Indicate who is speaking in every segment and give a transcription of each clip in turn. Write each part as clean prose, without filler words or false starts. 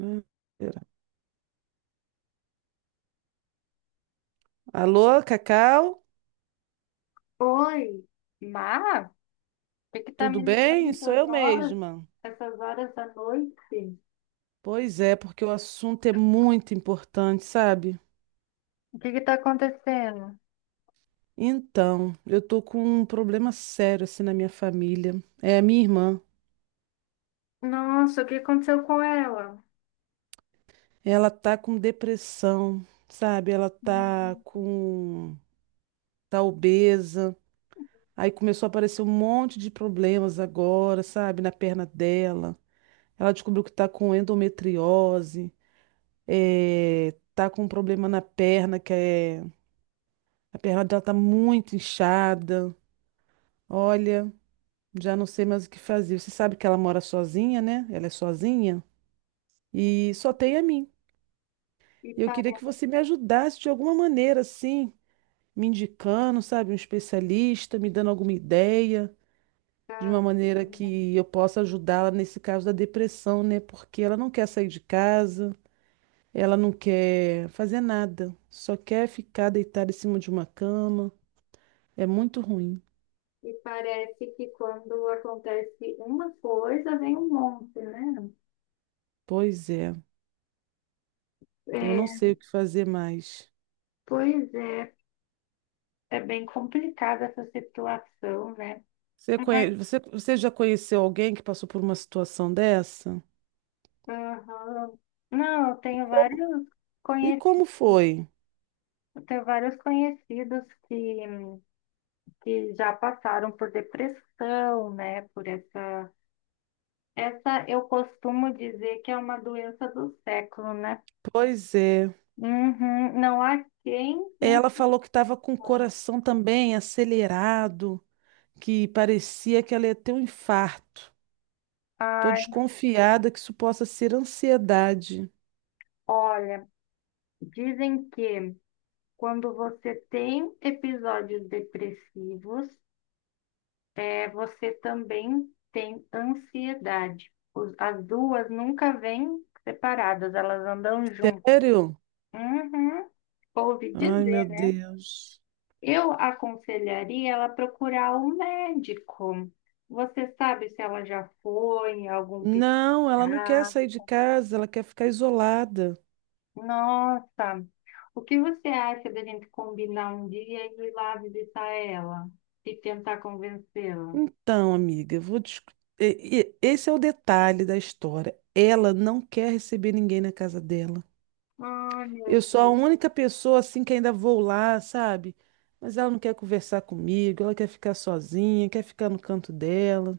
Speaker 1: Ah, pera. Alô, Cacau?
Speaker 2: Oi, Mar, por que que tá
Speaker 1: Tudo
Speaker 2: me
Speaker 1: bem?
Speaker 2: ligando
Speaker 1: Sou eu mesma.
Speaker 2: essas horas da noite?
Speaker 1: Pois é, porque o assunto é muito importante, sabe?
Speaker 2: O que que tá acontecendo?
Speaker 1: Então, eu tô com um problema sério assim na minha família. É a minha irmã.
Speaker 2: Nossa, o que aconteceu com ela?
Speaker 1: Ela tá com depressão, sabe? Ela tá
Speaker 2: Hum.
Speaker 1: com Tá obesa. Aí começou a aparecer um monte de problemas agora, sabe? Na perna dela. Ela descobriu que tá com endometriose, tá com um problema na perna que é A perna dela tá muito inchada. Olha, já não sei mais o que fazer. Você sabe que ela mora sozinha, né? Ela é sozinha e só tem a mim.
Speaker 2: E
Speaker 1: E eu queria que
Speaker 2: parece,
Speaker 1: você me ajudasse de alguma maneira, assim, me indicando, sabe, um especialista, me dando alguma ideia, de uma maneira que eu possa ajudá-la nesse caso da depressão, né? Porque ela não quer sair de casa, ela não quer fazer nada, só quer ficar deitada em cima de uma cama. É muito ruim.
Speaker 2: e parece que quando acontece uma coisa, vem um monte, né?
Speaker 1: Pois é. Eu
Speaker 2: É,
Speaker 1: não sei o que fazer mais.
Speaker 2: pois é, é bem complicada essa situação, né?
Speaker 1: Você,
Speaker 2: Mas,
Speaker 1: conhe... você, você já conheceu alguém que passou por uma situação dessa?
Speaker 2: aham. Não, eu
Speaker 1: E
Speaker 2: tenho
Speaker 1: como,
Speaker 2: vários
Speaker 1: e
Speaker 2: conhecidos.
Speaker 1: como foi?
Speaker 2: Tem vários que já passaram por depressão, né? Por essa. Essa eu costumo dizer que é uma doença do século, né?
Speaker 1: Pois é.
Speaker 2: Uhum, não há quem. Não
Speaker 1: Ela falou que estava com o
Speaker 2: fale.
Speaker 1: coração também acelerado, que parecia que ela ia ter um infarto. Estou
Speaker 2: Ai,
Speaker 1: desconfiada que isso possa ser ansiedade.
Speaker 2: olha, dizem que quando você tem episódios depressivos, você também tem ansiedade. As duas nunca vêm separadas, elas andam juntas.
Speaker 1: Sério?
Speaker 2: Uhum, ouvi
Speaker 1: Ai, meu
Speaker 2: dizer.
Speaker 1: Deus.
Speaker 2: Eu aconselharia ela procurar um médico. Você sabe se ela já foi, em algum
Speaker 1: Não, ela não quer
Speaker 2: psiquiatra?
Speaker 1: sair de casa, ela quer ficar isolada.
Speaker 2: Nossa, o que você acha da gente combinar um dia e ir lá visitar ela e tentar convencê-la?
Speaker 1: Então, amiga, eu vou discu- e- Esse é o detalhe da história. Ela não quer receber ninguém na casa dela.
Speaker 2: Ai, meu
Speaker 1: Eu sou a
Speaker 2: Deus,
Speaker 1: única pessoa assim que ainda vou lá, sabe? Mas ela não quer conversar comigo, ela quer ficar sozinha, quer ficar no canto dela.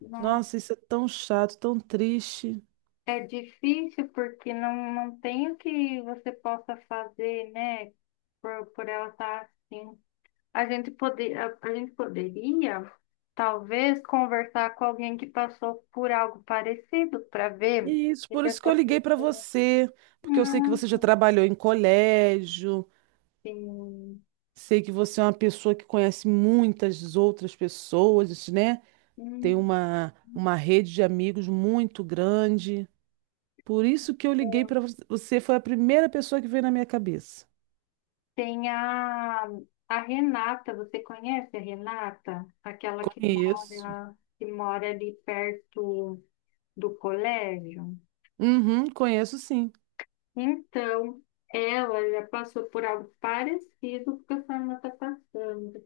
Speaker 2: não.
Speaker 1: Nossa, isso é tão chato, tão triste.
Speaker 2: É difícil porque não tem o que você possa fazer, né? Por ela estar assim. A gente poderia, talvez, conversar com alguém que passou por algo parecido para ver
Speaker 1: E isso,
Speaker 2: se
Speaker 1: por isso que
Speaker 2: essa
Speaker 1: eu liguei para
Speaker 2: pessoa.
Speaker 1: você, porque eu sei que
Speaker 2: Hum,
Speaker 1: você já trabalhou em colégio, sei que você é uma pessoa que conhece muitas outras pessoas, né? Tem
Speaker 2: hum.
Speaker 1: uma rede de amigos muito grande. Por isso que eu liguei para você, foi a primeira pessoa que veio na minha cabeça.
Speaker 2: Tem a Renata. Você conhece a Renata? Aquela que
Speaker 1: Conheço.
Speaker 2: mora, que mora ali perto do colégio?
Speaker 1: Uhum, conheço sim.
Speaker 2: Então, ela já passou por algo parecido que a sua irmã está passando.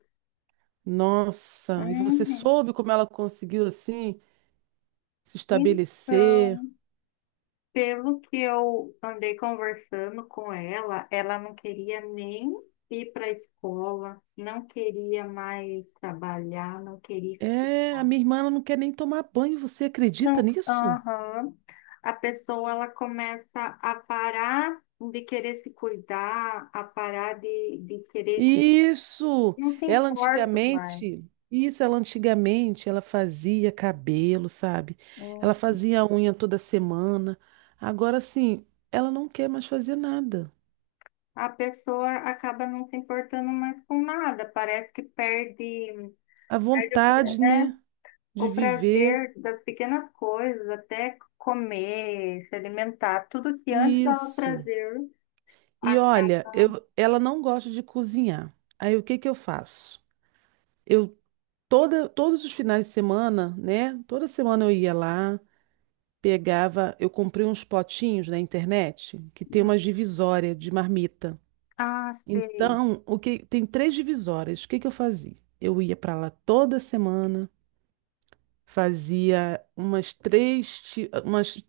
Speaker 1: Nossa, e você
Speaker 2: Uhum.
Speaker 1: soube como ela conseguiu assim se estabelecer?
Speaker 2: Então, pelo que eu andei conversando com ela, ela não queria nem ir para a escola, não queria mais trabalhar,
Speaker 1: É, a minha irmã ela não quer nem tomar banho, você acredita
Speaker 2: Não,
Speaker 1: nisso?
Speaker 2: aham. A pessoa ela começa a parar de querer se cuidar, a parar de querer.
Speaker 1: Isso,
Speaker 2: Não se
Speaker 1: ela
Speaker 2: importa mais.
Speaker 1: antigamente, isso, ela antigamente, ela fazia cabelo, sabe?
Speaker 2: Hum.
Speaker 1: Ela fazia unha toda semana. Agora sim, ela não quer mais fazer nada.
Speaker 2: A pessoa acaba não se importando mais com nada, parece que
Speaker 1: A
Speaker 2: perde
Speaker 1: vontade, né, de
Speaker 2: o
Speaker 1: viver,
Speaker 2: prazer das pequenas coisas, até comer, se alimentar, tudo que antes dava
Speaker 1: isso.
Speaker 2: prazer,
Speaker 1: E olha,
Speaker 2: acaba.
Speaker 1: eu, ela não gosta de cozinhar. Aí o que que eu faço? Eu todos os finais de semana, né? Toda semana eu ia lá. Pegava, eu comprei uns potinhos na internet que tem
Speaker 2: Hum,
Speaker 1: uma divisória de marmita.
Speaker 2: Ah, sei.
Speaker 1: Então, o que tem três divisórias. O que que eu fazia? Eu ia para lá toda semana, fazia umas três, ti- umas,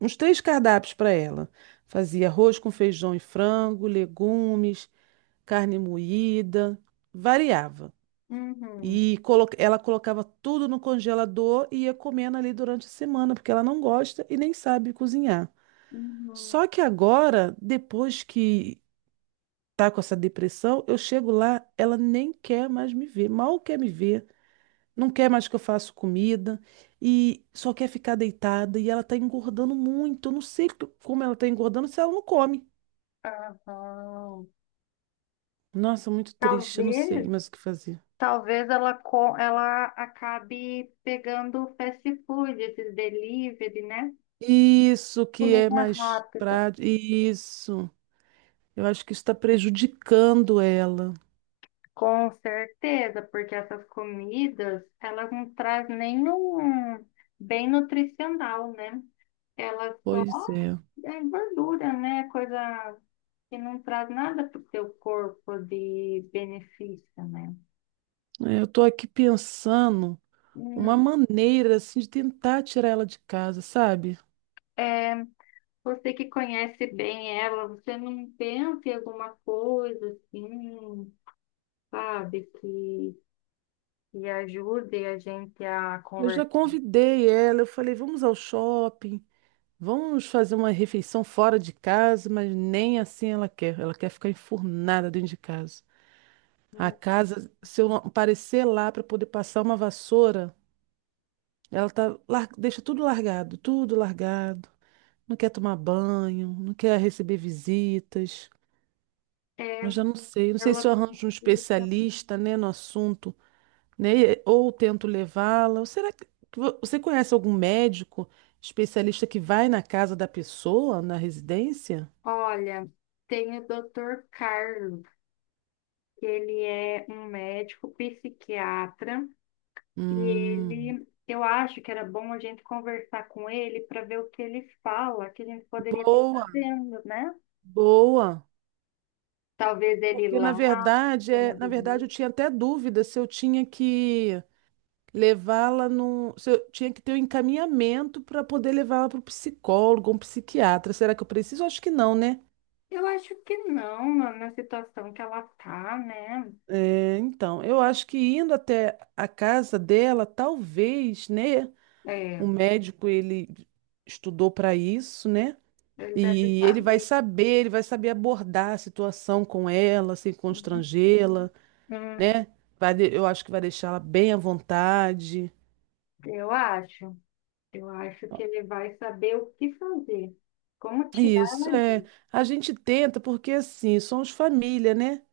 Speaker 1: uns três cardápios para ela. Fazia arroz com feijão e frango, legumes, carne moída, variava.
Speaker 2: Uhum,
Speaker 1: Ela colocava tudo no congelador e ia comendo ali durante a semana, porque ela não gosta e nem sabe cozinhar.
Speaker 2: uhum,
Speaker 1: Só que agora, depois que tá com essa depressão, eu chego lá, ela nem quer mais me ver, mal quer me ver, não quer mais que eu faça comida e só quer ficar deitada e ela tá engordando muito. Eu não sei como ela tá engordando se ela não come.
Speaker 2: aham.
Speaker 1: Nossa, muito triste, eu não sei
Speaker 2: Talvez,
Speaker 1: mais o que fazer.
Speaker 2: talvez ela acabe pegando fast food, esses delivery, né?
Speaker 1: Isso que é
Speaker 2: Comida
Speaker 1: mais
Speaker 2: rápida.
Speaker 1: prático. Isso. Eu acho que isso está prejudicando ela.
Speaker 2: Com certeza, porque essas comidas, elas não trazem nenhum bem nutricional, né? Elas só
Speaker 1: Pois é.
Speaker 2: é gordura, né? Coisa que não traz nada para o seu corpo de benefício, né?
Speaker 1: É, eu tô aqui pensando uma
Speaker 2: Hum,
Speaker 1: maneira assim de tentar tirar ela de casa, sabe?
Speaker 2: é, você que conhece bem ela, você não pensa em alguma coisa assim, sabe, que ajude a gente a
Speaker 1: Eu já
Speaker 2: conversar?
Speaker 1: convidei ela, eu falei, vamos ao shopping, vamos fazer uma refeição fora de casa, mas nem assim ela quer. Ela quer ficar enfurnada dentro de casa. A casa, se eu não aparecer lá para poder passar uma vassoura, ela tá, lar- deixa tudo largado, tudo largado. Não quer tomar banho, não quer receber visitas. Eu
Speaker 2: É,
Speaker 1: já não sei, não sei
Speaker 2: ela.
Speaker 1: se eu arranjo um especialista, né, no assunto, né? E- ou tento levá-la. Ou será que você conhece algum médico especialista que vai na casa da pessoa, na residência?
Speaker 2: Olha, tem o Dr. Carlos, que ele é um médico psiquiatra, e
Speaker 1: Hum,
Speaker 2: ele, eu acho que era bom a gente conversar com ele para ver o que ele fala, que a gente poderia estar
Speaker 1: boa,
Speaker 2: fazendo, né?
Speaker 1: boa.
Speaker 2: Talvez ele ir
Speaker 1: Porque na
Speaker 2: lá,
Speaker 1: verdade,
Speaker 2: ter uma
Speaker 1: na verdade eu
Speaker 2: visita.
Speaker 1: tinha até dúvida se eu tinha que levá-la num, se eu tinha que ter um encaminhamento para poder levá-la para o psicólogo, um psiquiatra. Será que eu preciso? Acho que não, né?
Speaker 2: Eu acho que não, na situação que ela tá, né?
Speaker 1: É, então, eu acho que indo até a casa dela, talvez, né? O
Speaker 2: É,
Speaker 1: médico, ele estudou para isso, né?
Speaker 2: ele deve
Speaker 1: E
Speaker 2: saber.
Speaker 1: ele vai saber abordar a situação com ela, sem
Speaker 2: Uhum.
Speaker 1: constrangê-la,
Speaker 2: Hum,
Speaker 1: né? Vai, eu acho que vai deixar ela bem à vontade.
Speaker 2: eu acho, eu acho que ele vai saber o que fazer, como tirar
Speaker 1: Isso,
Speaker 2: ela
Speaker 1: é.
Speaker 2: disso.
Speaker 1: A gente tenta, porque assim, somos família, né?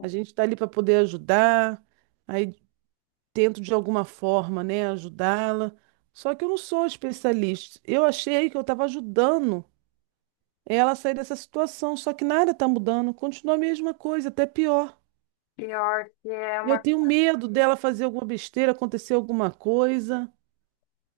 Speaker 1: A gente está ali para poder ajudar, aí tento de alguma forma, né, ajudá-la. Só que eu não sou especialista. Eu achei que eu estava ajudando é ela sair dessa situação, só que nada está mudando, continua a mesma coisa, até pior.
Speaker 2: Pior que é
Speaker 1: E eu
Speaker 2: uma
Speaker 1: tenho medo dela fazer alguma besteira, acontecer alguma coisa,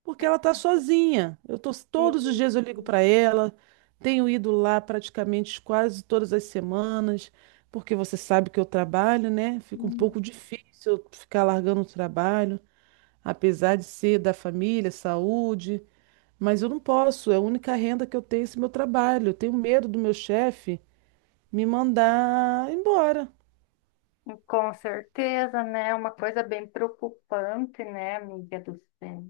Speaker 1: porque
Speaker 2: coisa
Speaker 1: ela está sozinha. Eu tô
Speaker 2: que,
Speaker 1: todos os dias eu ligo para ela, tenho ido lá praticamente quase todas as semanas, porque você sabe que eu trabalho, né? Fica um
Speaker 2: hum,
Speaker 1: pouco difícil eu ficar largando o trabalho, apesar de ser da família, saúde, mas eu não posso, é a única renda que eu tenho esse meu trabalho. Eu tenho medo do meu chefe me mandar embora.
Speaker 2: com certeza, né? Uma coisa bem preocupante, né, amiga do céu?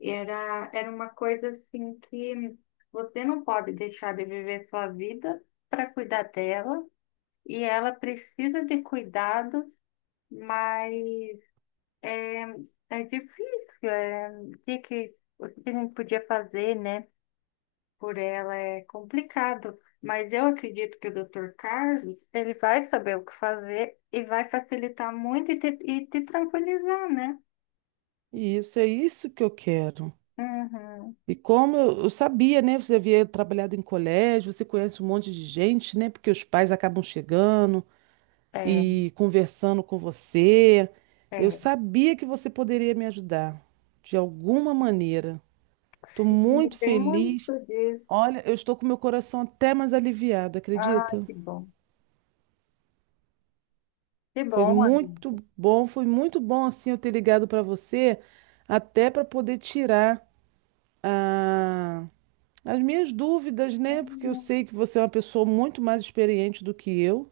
Speaker 2: Era uma coisa assim que você não pode deixar de viver sua vida para cuidar dela, e ela precisa de cuidados, mas é, é difícil. É, o que que a gente podia fazer, né? Por ela é complicado, mas eu acredito que o Dr. Carlos, ele vai saber o que fazer e vai facilitar muito e te tranquilizar, né?
Speaker 1: E isso é isso que eu quero.
Speaker 2: Uhum.
Speaker 1: E como eu sabia, né? Você havia trabalhado em colégio, você conhece um monte de gente, né? Porque os pais acabam chegando
Speaker 2: É,
Speaker 1: e conversando com você. Eu
Speaker 2: é.
Speaker 1: sabia que você poderia me ajudar de alguma maneira. Estou
Speaker 2: Sim,
Speaker 1: muito
Speaker 2: tem
Speaker 1: feliz.
Speaker 2: muito disso.
Speaker 1: Olha, eu estou com meu coração até mais aliviado,
Speaker 2: Ah,
Speaker 1: acredita?
Speaker 2: que bom. Que bom, amiga.
Speaker 1: Foi muito bom assim eu ter ligado para você, até para poder tirar, ah, as minhas dúvidas, né? Porque eu sei
Speaker 2: Uhum.
Speaker 1: que você é uma pessoa muito mais experiente do que eu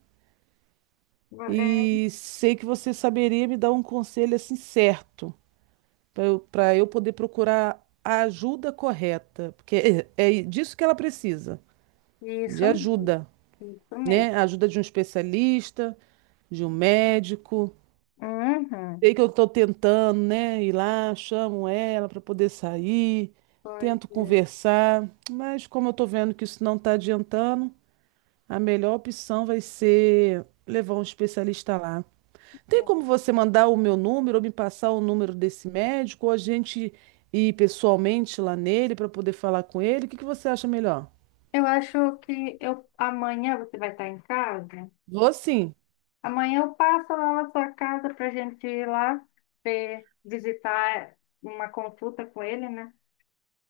Speaker 2: É,
Speaker 1: e sei que você saberia me dar um conselho assim certo para eu poder procurar a ajuda correta, porque é disso que ela precisa, de
Speaker 2: isso mesmo.
Speaker 1: ajuda,
Speaker 2: Isso mesmo.
Speaker 1: né? A ajuda de um especialista, de um médico.
Speaker 2: Uhum.
Speaker 1: Sei que eu estou tentando, né? Ir lá, chamo ela para poder sair,
Speaker 2: Pois
Speaker 1: tento
Speaker 2: é.
Speaker 1: conversar, mas como eu estou vendo que isso não está adiantando, a melhor opção vai ser levar um especialista lá. Tem como você mandar o meu número ou me passar o número desse médico ou a gente ir pessoalmente lá nele para poder falar com ele? O que que você acha melhor?
Speaker 2: Eu acho que eu, amanhã você vai estar em casa?
Speaker 1: Vou sim.
Speaker 2: Amanhã eu passo lá na sua casa para a gente ir lá visitar uma consulta com ele, né?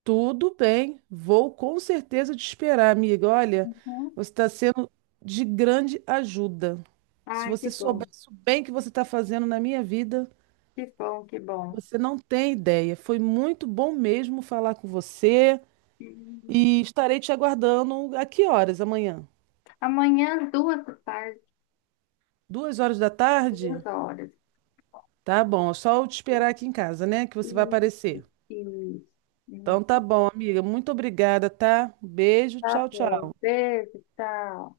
Speaker 1: Tudo bem. Vou com certeza te esperar, amiga. Olha,
Speaker 2: Uhum.
Speaker 1: você está sendo de grande ajuda. Se
Speaker 2: Ai, que
Speaker 1: você
Speaker 2: bom,
Speaker 1: soubesse o bem que você está fazendo na minha vida,
Speaker 2: que bom, que bom.
Speaker 1: você não tem ideia. Foi muito bom mesmo falar com você.
Speaker 2: Hum,
Speaker 1: E estarei te aguardando a que horas amanhã?
Speaker 2: Amanhã, duas da tarde,
Speaker 1: Duas horas da
Speaker 2: duas
Speaker 1: tarde?
Speaker 2: horas.
Speaker 1: Tá bom, é só eu te esperar aqui em casa, né? Que
Speaker 2: E,
Speaker 1: você vai aparecer.
Speaker 2: e,
Speaker 1: Então
Speaker 2: e,
Speaker 1: tá bom, amiga. Muito obrigada, tá? Beijo,
Speaker 2: tá
Speaker 1: tchau,
Speaker 2: bom,
Speaker 1: tchau.
Speaker 2: beijo, tchau.